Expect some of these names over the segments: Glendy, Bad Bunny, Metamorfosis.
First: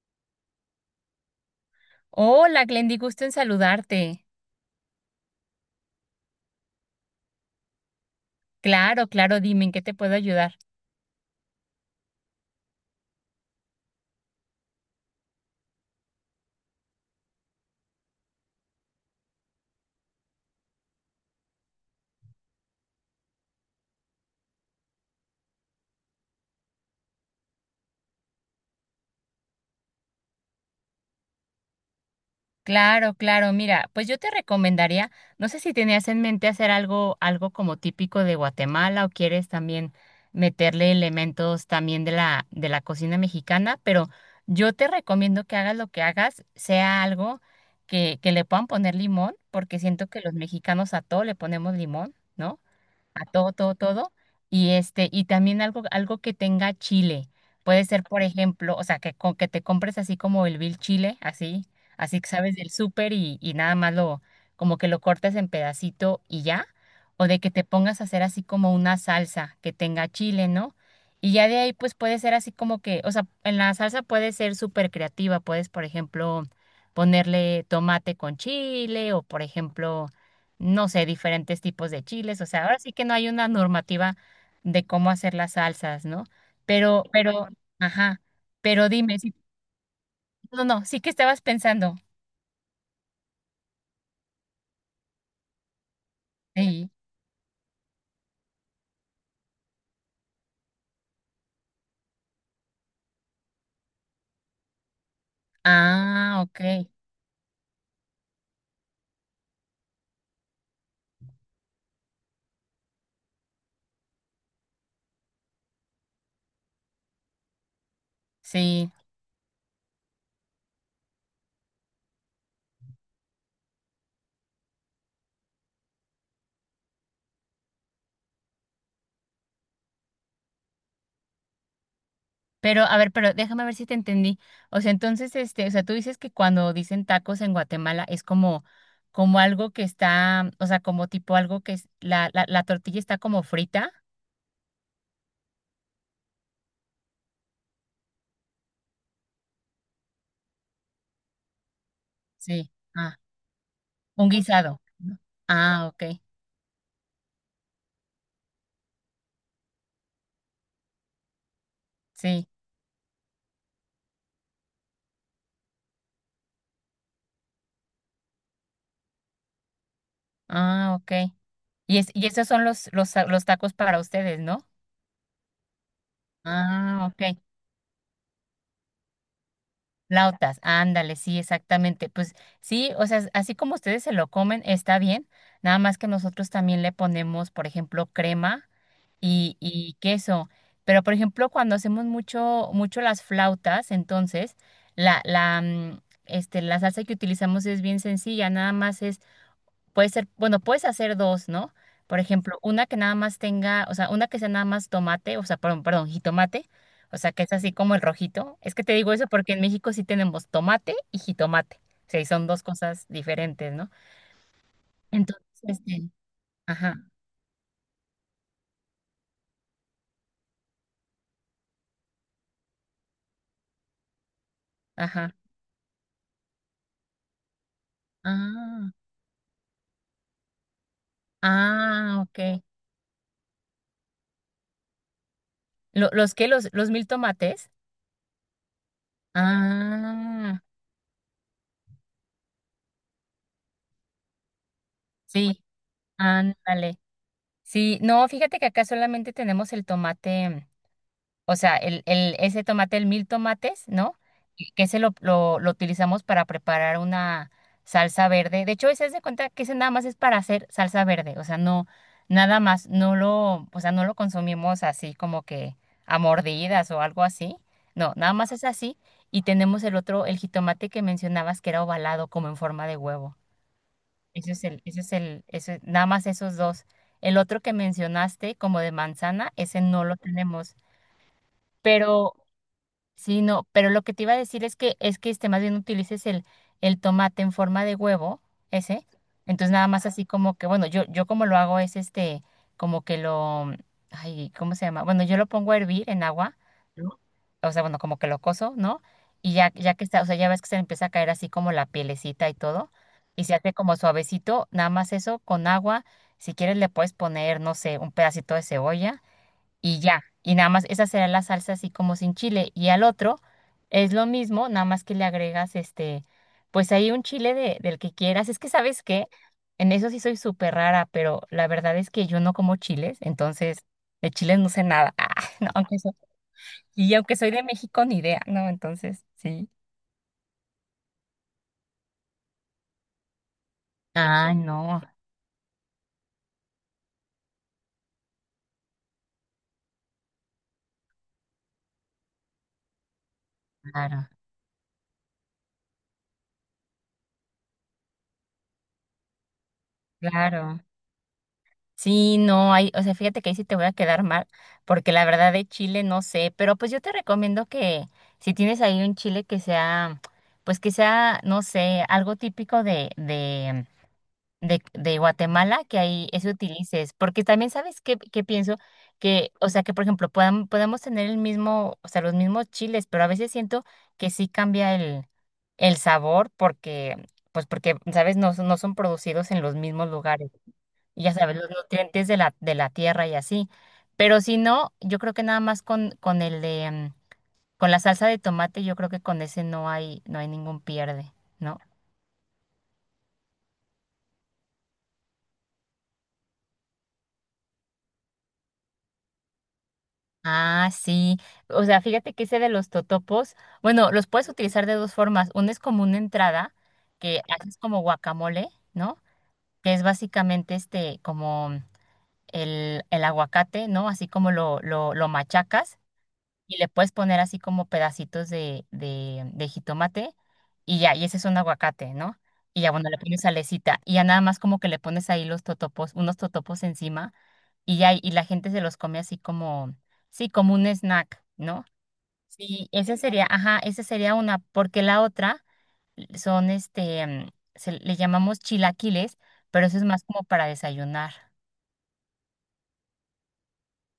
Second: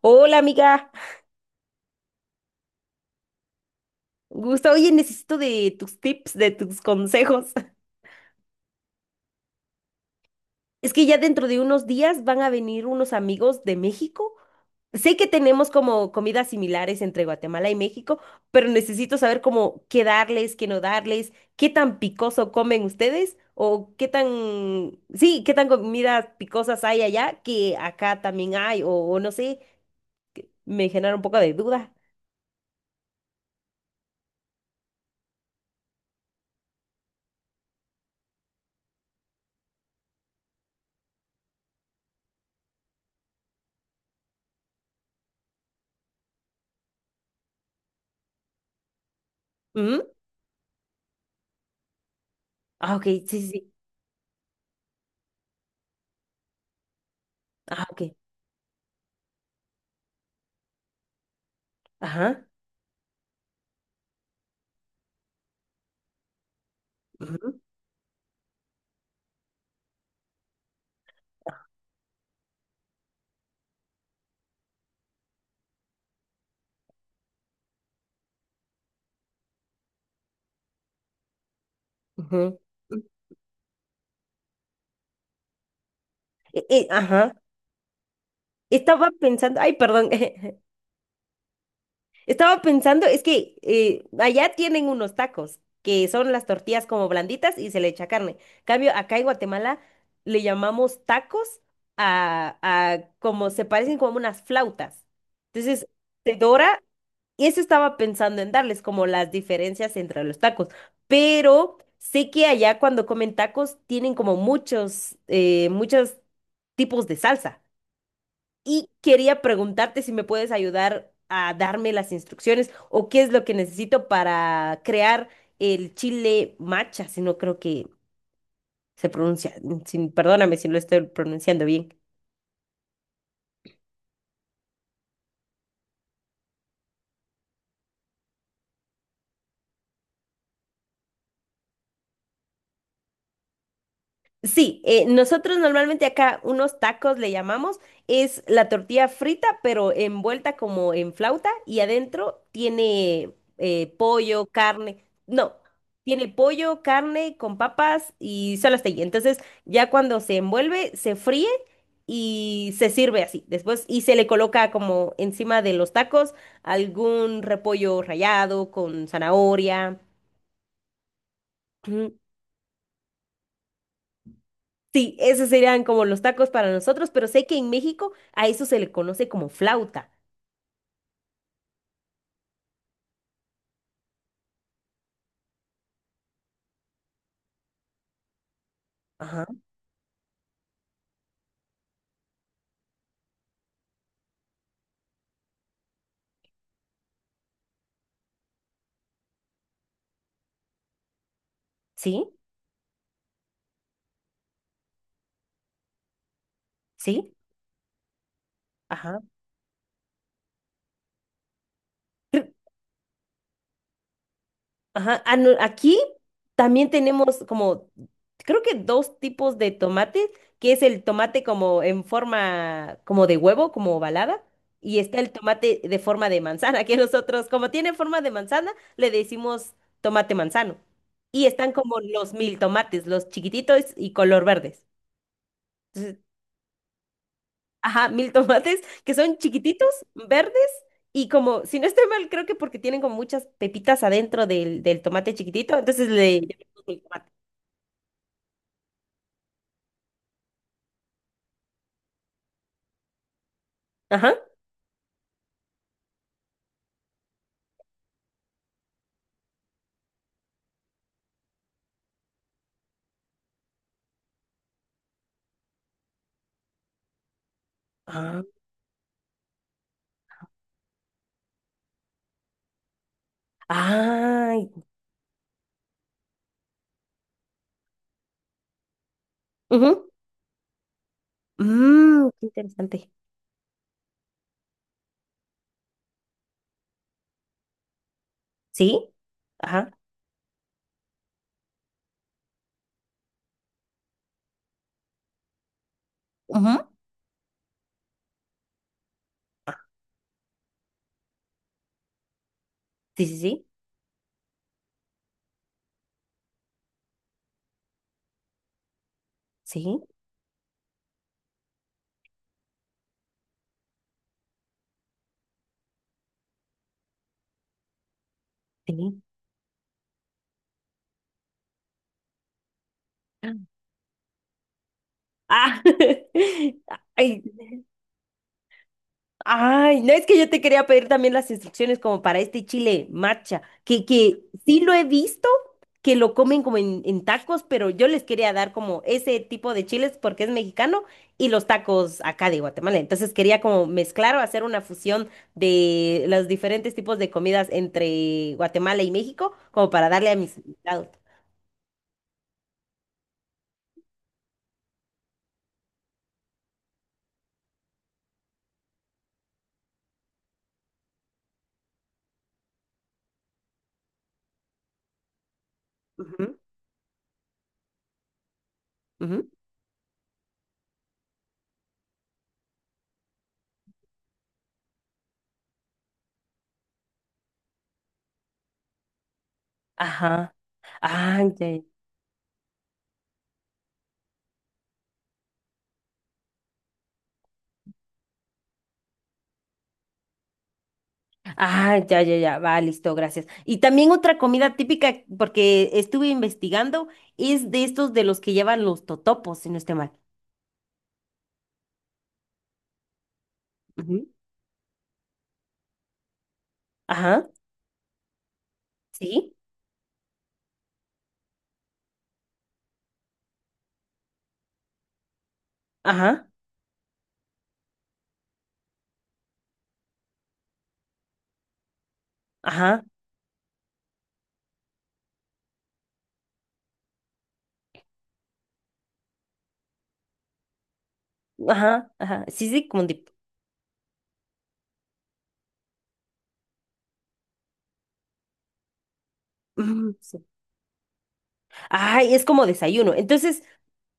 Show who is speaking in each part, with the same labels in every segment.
Speaker 1: Hola amiga,
Speaker 2: Hola, Glendy, gusto en saludarte.
Speaker 1: gusta. Oye, necesito de tus tips, de tus consejos.
Speaker 2: Claro, claro, dime en qué te puedo ayudar.
Speaker 1: Es que ya dentro de unos días van a venir unos amigos de México. Sé que tenemos como comidas similares entre Guatemala y México, pero necesito saber cómo qué darles, qué no darles, qué tan picoso comen ustedes o qué tan, sí, qué tan comidas picosas hay allá que acá también hay o no sé, me genera un poco de duda.
Speaker 2: Claro, claro, mira, pues yo te recomendaría, no sé si tenías en mente hacer algo, algo como típico de Guatemala o quieres también meterle elementos también de la cocina mexicana, pero yo te recomiendo que hagas lo que hagas, sea algo que le puedan poner limón, porque siento
Speaker 1: Ujú.
Speaker 2: que los mexicanos a todo le ponemos limón, ¿no?
Speaker 1: Ah, ok,
Speaker 2: A
Speaker 1: sí, sí,
Speaker 2: todo,
Speaker 1: sí.
Speaker 2: todo, todo. Y este, y también algo, algo que tenga chile. Puede
Speaker 1: Ah, ok.
Speaker 2: ser, por ejemplo, o sea, que, co- que te compres así como el vil chile, así, así que
Speaker 1: Ajá.
Speaker 2: sabes del súper y nada más lo, como que lo cortes en pedacito y ya. O de que
Speaker 1: Ujú,
Speaker 2: te pongas a hacer así como una salsa que tenga chile, ¿no? Y ya de ahí, pues puede ser así como que, o sea, en la salsa puede ser súper creativa. Puedes, por ejemplo, ponerle tomate con chile o, por ejemplo, no sé, diferentes tipos de chiles. O
Speaker 1: ujú.
Speaker 2: sea, ahora sí que no hay una normativa de cómo hacer las salsas, ¿no? Pero,
Speaker 1: Ajá.
Speaker 2: pero, ajá, pero
Speaker 1: Estaba
Speaker 2: dime, sí-
Speaker 1: pensando, ay, perdón.
Speaker 2: no, no, sí que estabas pensando.
Speaker 1: Estaba pensando, es que allá tienen unos tacos, que son las tortillas
Speaker 2: Sí.
Speaker 1: como blanditas y se le echa carne. Cambio, acá en Guatemala le llamamos tacos a como se parecen como unas flautas. Entonces, se
Speaker 2: Ah, ok,
Speaker 1: dora, y eso estaba pensando en darles como las diferencias entre los tacos. Pero sé que allá cuando comen tacos tienen como muchos, muchos tipos de salsa. Y
Speaker 2: sí.
Speaker 1: quería preguntarte si me puedes ayudar a darme las instrucciones o qué es lo que necesito para crear el chile macha, si no creo que se pronuncia, perdóname si no lo estoy pronunciando bien.
Speaker 2: Pero, a ver, pero déjame ver si te entendí. O sea, entonces, este, o sea, tú dices que cuando dicen tacos en Guatemala es como, como algo que está, o sea, como tipo algo que es, la tortilla está como frita.
Speaker 1: Sí, nosotros normalmente acá unos tacos le llamamos, es la tortilla frita, pero envuelta como en flauta y adentro
Speaker 2: Sí. Ah,
Speaker 1: tiene
Speaker 2: un
Speaker 1: pollo,
Speaker 2: guisado.
Speaker 1: carne,
Speaker 2: ¿No?
Speaker 1: no,
Speaker 2: Ah, ok,
Speaker 1: tiene pollo, carne con papas y solo hasta ahí. Entonces ya cuando se envuelve, se fríe
Speaker 2: sí.
Speaker 1: y se sirve así. Después y se le coloca como encima de los tacos algún repollo rallado con zanahoria.
Speaker 2: Ah, ok. Y, es, y esos son los, ta- los tacos para ustedes, ¿no?
Speaker 1: Sí, esos serían como los tacos para
Speaker 2: Ah,
Speaker 1: nosotros,
Speaker 2: ok.
Speaker 1: pero sé que en México a eso se le conoce como flauta.
Speaker 2: Flautas, ándale, sí, exactamente. Pues sí, o sea, así como ustedes se lo comen, está bien. Nada más que nosotros también le ponemos, por ejemplo, crema
Speaker 1: Ajá.
Speaker 2: y queso. Pero, por ejemplo, cuando hacemos mucho, mucho las flautas, entonces, la, la, mm, este, la salsa que utilizamos es bien sencilla, nada más es Puede ser, bueno, puedes hacer dos, ¿no? Por
Speaker 1: Sí,
Speaker 2: ejemplo, una que nada más tenga, o sea, una que sea nada más tomate, o sea, perdón, perdón, jitomate, o sea,
Speaker 1: sí,
Speaker 2: que es así como el rojito. Es que te digo
Speaker 1: ajá,
Speaker 2: eso porque en México sí tenemos tomate y jitomate. O sea, y son dos cosas diferentes, ¿no?
Speaker 1: ajá. Ah,
Speaker 2: Entonces,
Speaker 1: no, aquí
Speaker 2: este,
Speaker 1: también
Speaker 2: ajá,
Speaker 1: tenemos como, creo que dos tipos de tomates, que es el tomate como en forma, como de huevo, como ovalada, y está el
Speaker 2: ajá.
Speaker 1: tomate de forma de manzana, que nosotros, como tiene forma de manzana,
Speaker 2: Ah,
Speaker 1: le decimos tomate manzano. Y están como
Speaker 2: ah,
Speaker 1: los
Speaker 2: ok.
Speaker 1: mil tomates, los chiquititos y color verdes.
Speaker 2: Lo- ¿los qué? Los mil tomates?
Speaker 1: Ajá, mil tomates que son chiquititos, verdes
Speaker 2: Ah,
Speaker 1: y como, si no estoy mal, creo que porque tienen como muchas pepitas adentro del tomate
Speaker 2: sí,
Speaker 1: chiquitito, entonces le llamamos
Speaker 2: ándale.
Speaker 1: mil tomate.
Speaker 2: Sí, no, fíjate que acá solamente tenemos el tomate. O sea, el, ese tomate, el mil tomates, ¿no?
Speaker 1: Ajá.
Speaker 2: Y que ese lo utilizamos para preparar una salsa verde. De hecho, ese es de cuenta que ese nada más es para hacer salsa verde. O sea, no, nada más, no lo, o sea, no lo consumimos así como que a mordidas o algo así. No, nada
Speaker 1: Ah.
Speaker 2: más es así. Y tenemos el otro, el jitomate que mencionabas que era ovalado, como en forma de huevo. Ese es
Speaker 1: Ay.
Speaker 2: el, ese es el, ese, nada más esos dos. El otro que mencionaste, como de manzana, ese no
Speaker 1: Ujú.
Speaker 2: lo tenemos.
Speaker 1: Mm,
Speaker 2: Pero
Speaker 1: qué interesante.
Speaker 2: sí, no, pero lo que te iba a decir es que este más bien utilices el tomate en forma de huevo, ese.
Speaker 1: ¿Sí?
Speaker 2: Entonces nada
Speaker 1: Ajá.
Speaker 2: más así como que, bueno, yo como lo hago es este, como que lo, ay, ¿cómo se llama? Bueno, yo lo pongo a hervir en agua,
Speaker 1: Ujú.
Speaker 2: o sea, bueno, como que lo cozo, ¿no? Y ya, ya que está, o sea, ya ves que se le empieza a caer así como la pielecita y todo,
Speaker 1: Sí, sí,
Speaker 2: y se
Speaker 1: sí.
Speaker 2: hace como suavecito, nada más eso con agua. Si quieres le puedes poner, no sé, un pedacito de cebolla y ya. Y nada más, esa será la salsa así como sin chile. Y al otro es lo mismo, nada más que le agregas este, pues ahí un chile de, del que quieras. Es que,
Speaker 1: Sí,
Speaker 2: ¿sabes
Speaker 1: sí.
Speaker 2: qué? En eso sí soy súper rara, pero la verdad es que yo no como chiles, entonces de chiles no sé nada. Ah, no,
Speaker 1: Ah.
Speaker 2: aunque soy, y aunque
Speaker 1: Ay,
Speaker 2: soy de México, ni idea, ¿no? Entonces, sí.
Speaker 1: Ay, no es que yo te quería pedir también las instrucciones como para este chile marcha, que
Speaker 2: Ah,
Speaker 1: sí lo
Speaker 2: no,
Speaker 1: he visto, que lo comen como en tacos, pero yo les quería dar como ese tipo de chiles porque es mexicano y los tacos acá de Guatemala. Entonces quería como
Speaker 2: claro,
Speaker 1: mezclar o hacer una fusión de los diferentes tipos de comidas entre Guatemala y México, como para darle a mis
Speaker 2: claro.
Speaker 1: invitados.
Speaker 2: Sí, no hay, o sea, fíjate que ahí sí te voy a quedar mal, porque la verdad de Chile no sé, pero pues yo te recomiendo que si tienes ahí un chile que sea, pues que sea, no sé, algo típico de Guatemala, que ahí eso
Speaker 1: Ujú,
Speaker 2: utilices, porque también sabes qué, qué pienso,
Speaker 1: ujú.
Speaker 2: que, o sea, que por ejemplo, podamos podemos tener el mismo, o sea, los mismos chiles, pero a veces siento que sí cambia el sabor, porque, pues porque, sabes, no, son- no son producidos en los mismos lugares
Speaker 1: Ajá.
Speaker 2: y ya
Speaker 1: Ah,
Speaker 2: sabes,
Speaker 1: ya,
Speaker 2: los
Speaker 1: ya.
Speaker 2: nutrientes de la tierra y así. Pero si no, yo creo que nada más con el de, mm, con la salsa de tomate, yo creo que con ese no hay, no hay ningún pierde, ¿no?
Speaker 1: Ah, ya, ya, ya. Va, listo, gracias. Y también otra comida típica, porque estuve investigando, es de estos de los que llevan los totopos, si no estoy mal.
Speaker 2: Ah, sí. O sea, fíjate que ese de los totopos, bueno, los
Speaker 1: Ujú.
Speaker 2: puedes utilizar de dos formas. Uno es como una entrada que
Speaker 1: Ajá,
Speaker 2: haces como guacamole, ¿no?
Speaker 1: sí.
Speaker 2: Que es básicamente este, como el aguacate, ¿no? Así como lo machacas
Speaker 1: Ajá,
Speaker 2: y le puedes poner así como pedacitos de jitomate y ya, y ese es un aguacate, ¿no? Y ya,
Speaker 1: ajá,
Speaker 2: bueno, le pones salecita y ya nada más como que le pones ahí los totopos, unos totopos encima y ya, y la gente se los come así como, sí, como un snack, ¿no?
Speaker 1: ajá, ajá. Sí, sí,
Speaker 2: Sí,
Speaker 1: como
Speaker 2: ese
Speaker 1: tipo.
Speaker 2: sería, ajá, esa sería una, porque la otra son este, mm, se le llamamos chilaquiles, pero eso es más como para desayunar,
Speaker 1: Ay, es como desayuno. Entonces,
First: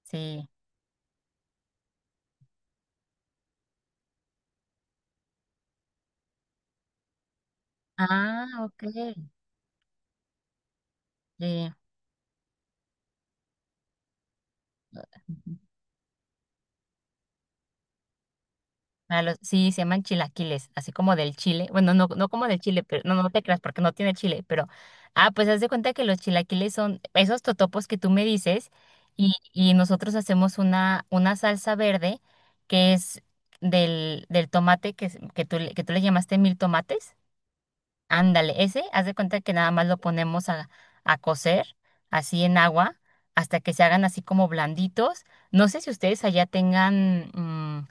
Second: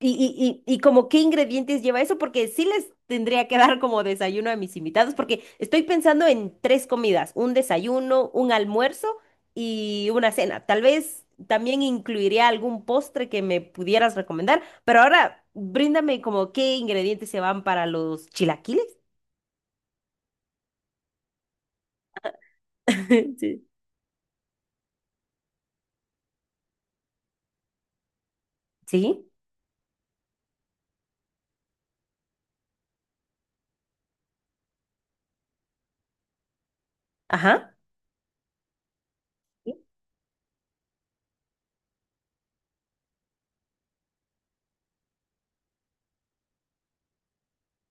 Speaker 1: y,
Speaker 2: sí.
Speaker 1: y, y, y como qué ingredientes lleva eso, porque sí les tendría que dar como desayuno a mis invitados, porque estoy pensando en tres comidas, un desayuno,
Speaker 2: Ah,
Speaker 1: un
Speaker 2: ok.
Speaker 1: almuerzo y una cena. Tal vez
Speaker 2: Sí.
Speaker 1: también incluiría algún postre que me pudieras recomendar, pero ahora bríndame como qué ingredientes se van para los chilaquiles.
Speaker 2: A los- sí, se llaman chilaquiles, así como del chile. Bueno, no, no como del chile, pero no, no te creas
Speaker 1: Sí.
Speaker 2: porque no tiene chile, pero ah, pues haz de cuenta que los chilaquiles son esos totopos que tú me dices
Speaker 1: ¿Sí?
Speaker 2: y nosotros hacemos una salsa verde que es del, del tomate que, es- que tú le llamaste mil tomates.
Speaker 1: Ajá.
Speaker 2: Ándale, ese, haz de cuenta que nada
Speaker 1: Sí,
Speaker 2: más lo ponemos a cocer así en agua hasta que se hagan así como blanditos. No sé si ustedes allá tengan mm,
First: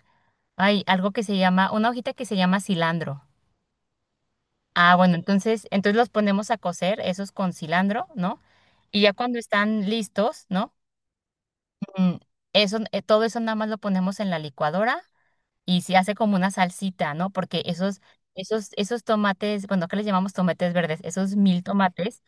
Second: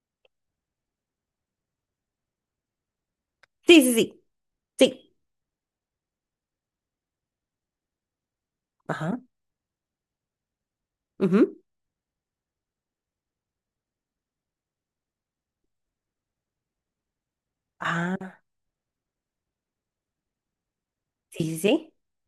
Speaker 2: hay algo que se llama, una hojita que se llama cilantro.
Speaker 1: sí, sí. Sí.
Speaker 2: Ah,
Speaker 1: Sí,
Speaker 2: bueno, entonces, entonces los ponemos a cocer, esos con cilantro, ¿no? Y ya
Speaker 1: ajá.
Speaker 2: cuando están listos, ¿no?
Speaker 1: Ujú,
Speaker 2: Mm, eso, todo eso nada más lo ponemos en la licuadora y se hace como una salsita, ¿no? Porque
Speaker 1: ah,
Speaker 2: esos tomates, bueno, acá les llamamos tomates verdes, esos
Speaker 1: sí, sí,
Speaker 2: mil
Speaker 1: sí.
Speaker 2: tomates,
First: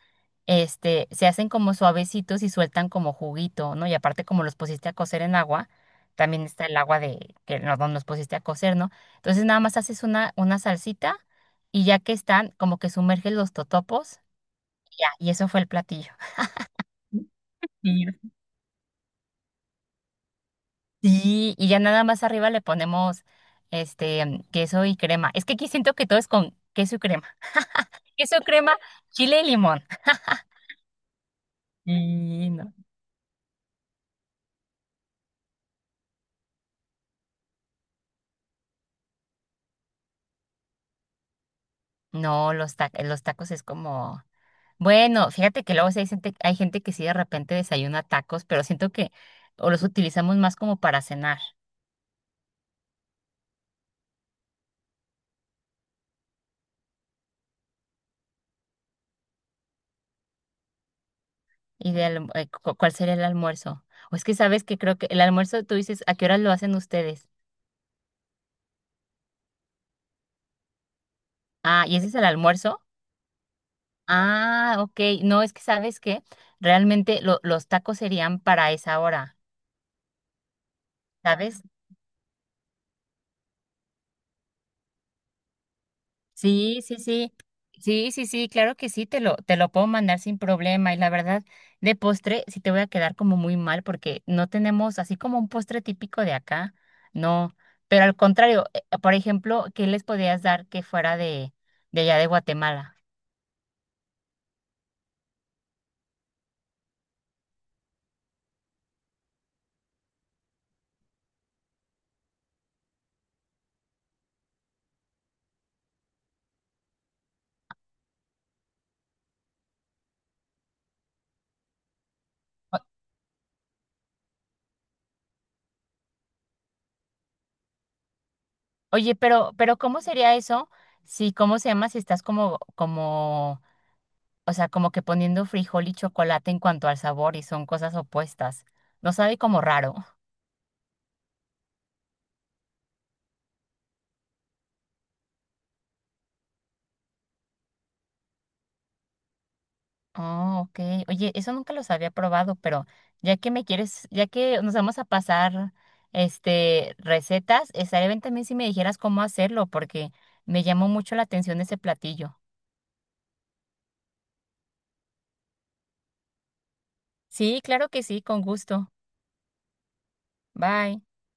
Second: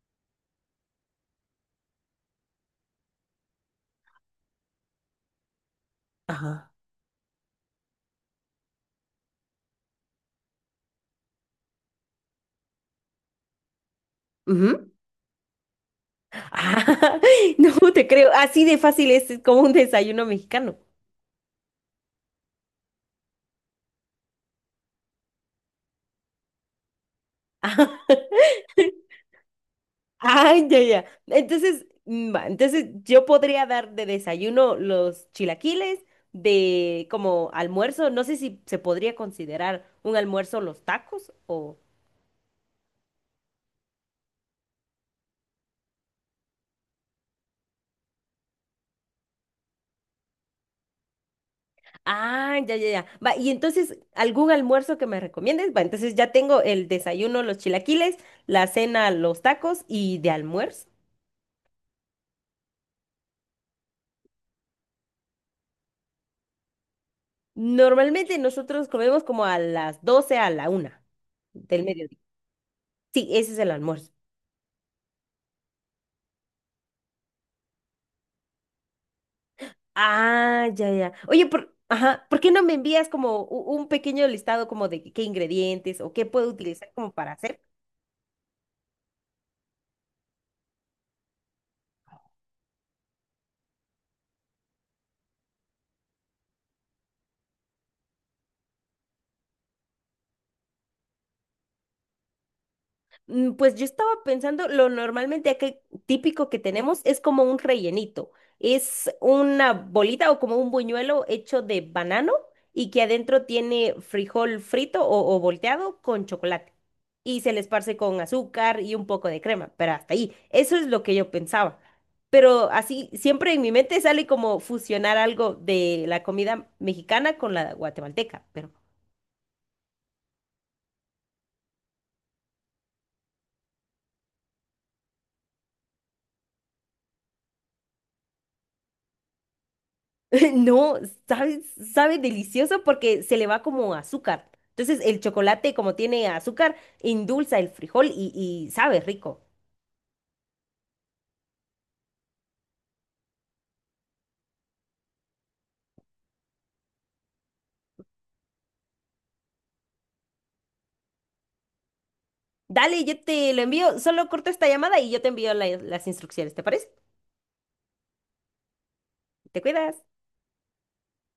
Speaker 2: este, se hacen como suavecitos y sueltan como juguito, ¿no? Y aparte como los pusiste a cocer en agua, también está
Speaker 1: Ajá.
Speaker 2: el agua de que no, no los pusiste a cocer, ¿no? Entonces nada más haces una salsita y ya que están, como que sumerges los totopos,
Speaker 1: Ujú.
Speaker 2: y ya, y eso fue el platillo.
Speaker 1: Ah, no te
Speaker 2: Sí,
Speaker 1: creo. Así de fácil es como un desayuno mexicano.
Speaker 2: sí, y ya nada más arriba le ponemos este queso y crema. Es que aquí siento que todo es con queso y crema. Queso crema, chile y limón.
Speaker 1: Ay, ya, ya. Entonces, va,
Speaker 2: Y no,
Speaker 1: entonces yo podría dar de desayuno los chilaquiles, de como almuerzo, no sé si se podría considerar un almuerzo los tacos o...
Speaker 2: no, los, ta- los tacos es como, bueno, fíjate que luego sí hay gente que sí de repente desayuna tacos, pero siento que o los utilizamos más como para cenar.
Speaker 1: Ah, ya, ya, ya. Va, y entonces, ¿algún almuerzo que me recomiendes? Va, entonces ya tengo el desayuno los chilaquiles, la cena los tacos y de almuerzo.
Speaker 2: ¿Y de alm- cu- cuál sería el almuerzo? O es que sabes que creo que el almuerzo, tú dices, ¿a qué horas lo hacen ustedes?
Speaker 1: Normalmente nosotros comemos como a las 12 a la 1 del
Speaker 2: Ah, ¿y ese es
Speaker 1: mediodía.
Speaker 2: el almuerzo?
Speaker 1: Sí, ese es el almuerzo.
Speaker 2: Ah, ok. No, es que sabes que realmente lo- los tacos serían para esa hora,
Speaker 1: Ah, ya, ya. Oye,
Speaker 2: ¿sabes?
Speaker 1: por, ajá, ¿por qué no me envías como un pequeño listado como de qué ingredientes o qué puedo
Speaker 2: Sí,
Speaker 1: utilizar
Speaker 2: sí,
Speaker 1: como para
Speaker 2: sí.
Speaker 1: hacer?
Speaker 2: Sí, sí, sí, claro que sí, te lo puedo mandar sin problema. Y la verdad, de postre sí te voy a quedar como muy mal porque no tenemos así como un postre típico de acá, no. Pero al contrario, por ejemplo, ¿qué les podías dar que fuera de allá de Guatemala?
Speaker 1: Mm, pues yo estaba pensando, lo normalmente aquí típico que tenemos es como un rellenito. Es una bolita o como un buñuelo hecho de banano y que adentro tiene frijol frito o volteado con chocolate. Y se le esparce con azúcar y un poco de crema, pero hasta ahí. Eso es lo que yo pensaba. Pero
Speaker 2: O-
Speaker 1: así, siempre en mi mente sale como fusionar algo de la comida mexicana con la guatemalteca, pero
Speaker 2: Oye, pero ¿cómo sería eso? Si, ¿cómo se llama? Si estás como, como, o sea, como que poniendo frijol y chocolate en cuanto al sabor y son cosas opuestas. No sabe como raro.
Speaker 1: no, sabe, sabe delicioso porque se le va como azúcar. Entonces el chocolate, como tiene azúcar, endulza el frijol y sabe rico.
Speaker 2: Oh, ok. Oye, eso nunca los había probado, pero ya que me quieres, ya que nos vamos a pasar este recetas, estaría bien también si me dijeras cómo hacerlo, porque me llamó mucho la atención ese platillo.
Speaker 1: Dale, yo te lo envío. Solo corto esta llamada y yo te envío las instrucciones, ¿te parece?
Speaker 2: Sí, claro que sí, con gusto.
Speaker 1: Te cuidas.
Speaker 2: Bye.